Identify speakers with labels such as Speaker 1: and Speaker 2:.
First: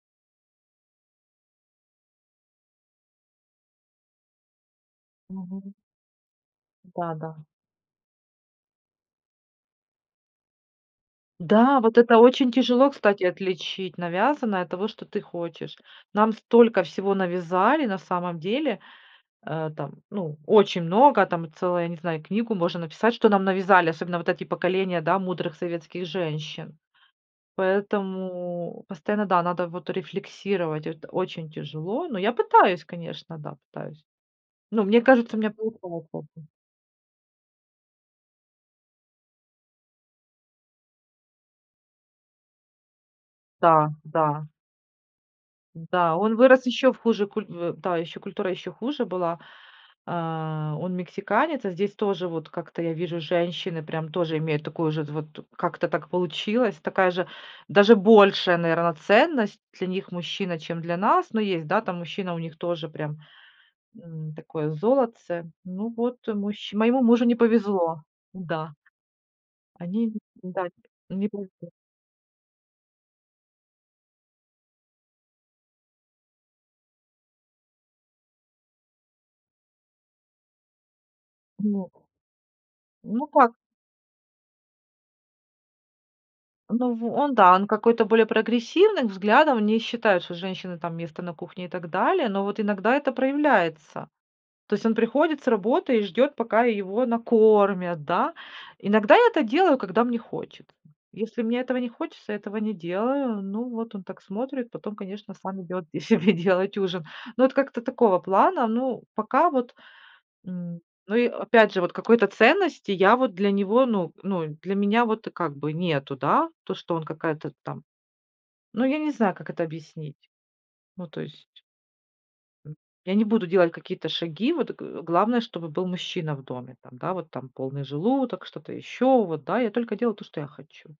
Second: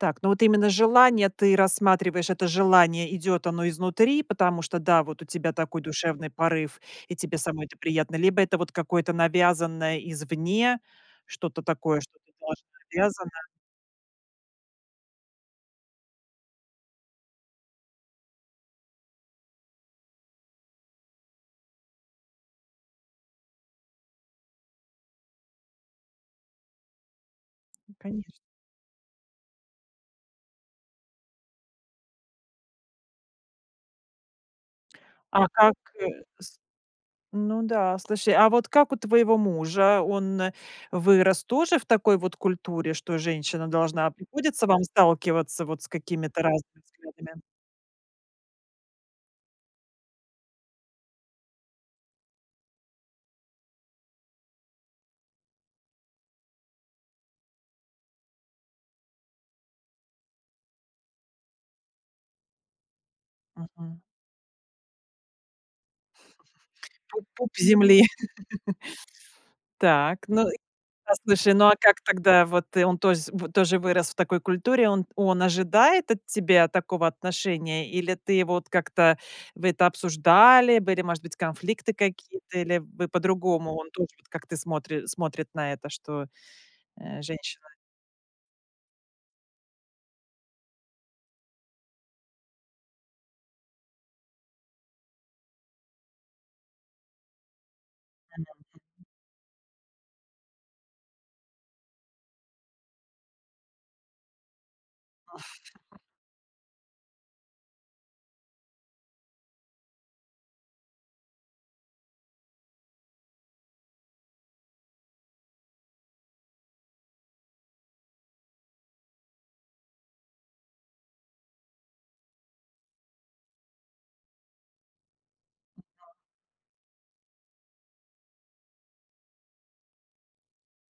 Speaker 1: Так, ну вот именно желание ты рассматриваешь, это желание идёт оно изнутри, потому что, да, вот у тебя
Speaker 2: Мгм.
Speaker 1: такой душевный порыв,
Speaker 2: Да,
Speaker 1: и
Speaker 2: да.
Speaker 1: тебе самой это приятно, либо это вот какое-то навязанное извне, что-то
Speaker 2: Да, вот
Speaker 1: такое,
Speaker 2: это
Speaker 1: что-то
Speaker 2: очень
Speaker 1: тоже
Speaker 2: тяжело, кстати,
Speaker 1: навязано.
Speaker 2: отличить навязанное от того, что ты хочешь. Нам столько всего навязали на самом деле. Э, там, ну, очень много, там целая, не знаю, книгу можно написать, что нам навязали, особенно вот эти поколения, да, мудрых советских женщин.
Speaker 1: Н, конечно.
Speaker 2: Поэтому постоянно, да, надо вот рефлексировать, это очень тяжело. Но я пытаюсь, конечно, да, пытаюсь. Но мне кажется, у
Speaker 1: А
Speaker 2: меня
Speaker 1: как, э,
Speaker 2: получается, м.
Speaker 1: с Ну да, слушай, а вот как у твоего мужа? Он вырос тоже в такой вот культуре, что женщина
Speaker 2: Да,
Speaker 1: должна
Speaker 2: да.
Speaker 1: Приходится вам сталкиваться вот с
Speaker 2: Да, он
Speaker 1: какими-то
Speaker 2: вырос
Speaker 1: разными
Speaker 2: ещё в хуже
Speaker 1: взглядами?
Speaker 2: куль в, да, ещё культура ещё хуже была. Э, он мексиканец, а здесь тоже вот как-то я вижу, женщины прям тоже имеют такую же вот, как-то так получилось. Такая же, даже большая, наверно, ценность для них мужчина, чем для нас. Но есть, да, там мужчина у них тоже прям,
Speaker 1: Мгм.
Speaker 2: м, такое золотце. Ну вот, мужч моему мужу
Speaker 1: Пуп
Speaker 2: не
Speaker 1: пуп
Speaker 2: повезло.
Speaker 1: земли.
Speaker 2: Да. Они
Speaker 1: Так. Ну и,
Speaker 2: Да,
Speaker 1: а,
Speaker 2: не
Speaker 1: слушай, ну
Speaker 2: повезло.
Speaker 1: а как тогда Вот и он тозь в тоже вырос в такой культуре. Он он ожидает от тебя такого отношения, или ты его вот, как-то Вы это обсуждали? Были, может быть,
Speaker 2: Нет.
Speaker 1: конфликты какие-то? Или вы
Speaker 2: Ну так
Speaker 1: по-другому, он тоже вот, как ты смотри смотрит на это, что,
Speaker 2: Ну в
Speaker 1: э,
Speaker 2: Он, да, он
Speaker 1: женщина?
Speaker 2: какой-то более прогрессивных взглядов, он не считает, что у женщины там место на кухне и так далее, но вот иногда это проявляется. То есть, он приходит с работы и ждёт пока его накормят, да?
Speaker 1: Мгм, м.
Speaker 2: Иногда я это делаю, когда мне хочет, м. Если мне этого не хочется, этого не делаю. Ну, вот он так смотрит, потом, конечно, сам идёт себе делать ужин. Но это как-то такого плана. Ну пока вот, м, ну и опять же, вот какой-то ценности я вот для него, ну, ну, для меня вот как бы нету, да? То что он какая-то там, ну я не знаю, как это объяснить. Ну то есть М, я не буду делать какие-то шаги, вот г главное, чтобы был
Speaker 1: Мгм.
Speaker 2: мужчина в доме, там, да, вот там полный желудок, что-то ещё, вот да, я только делаю то, что я хочу.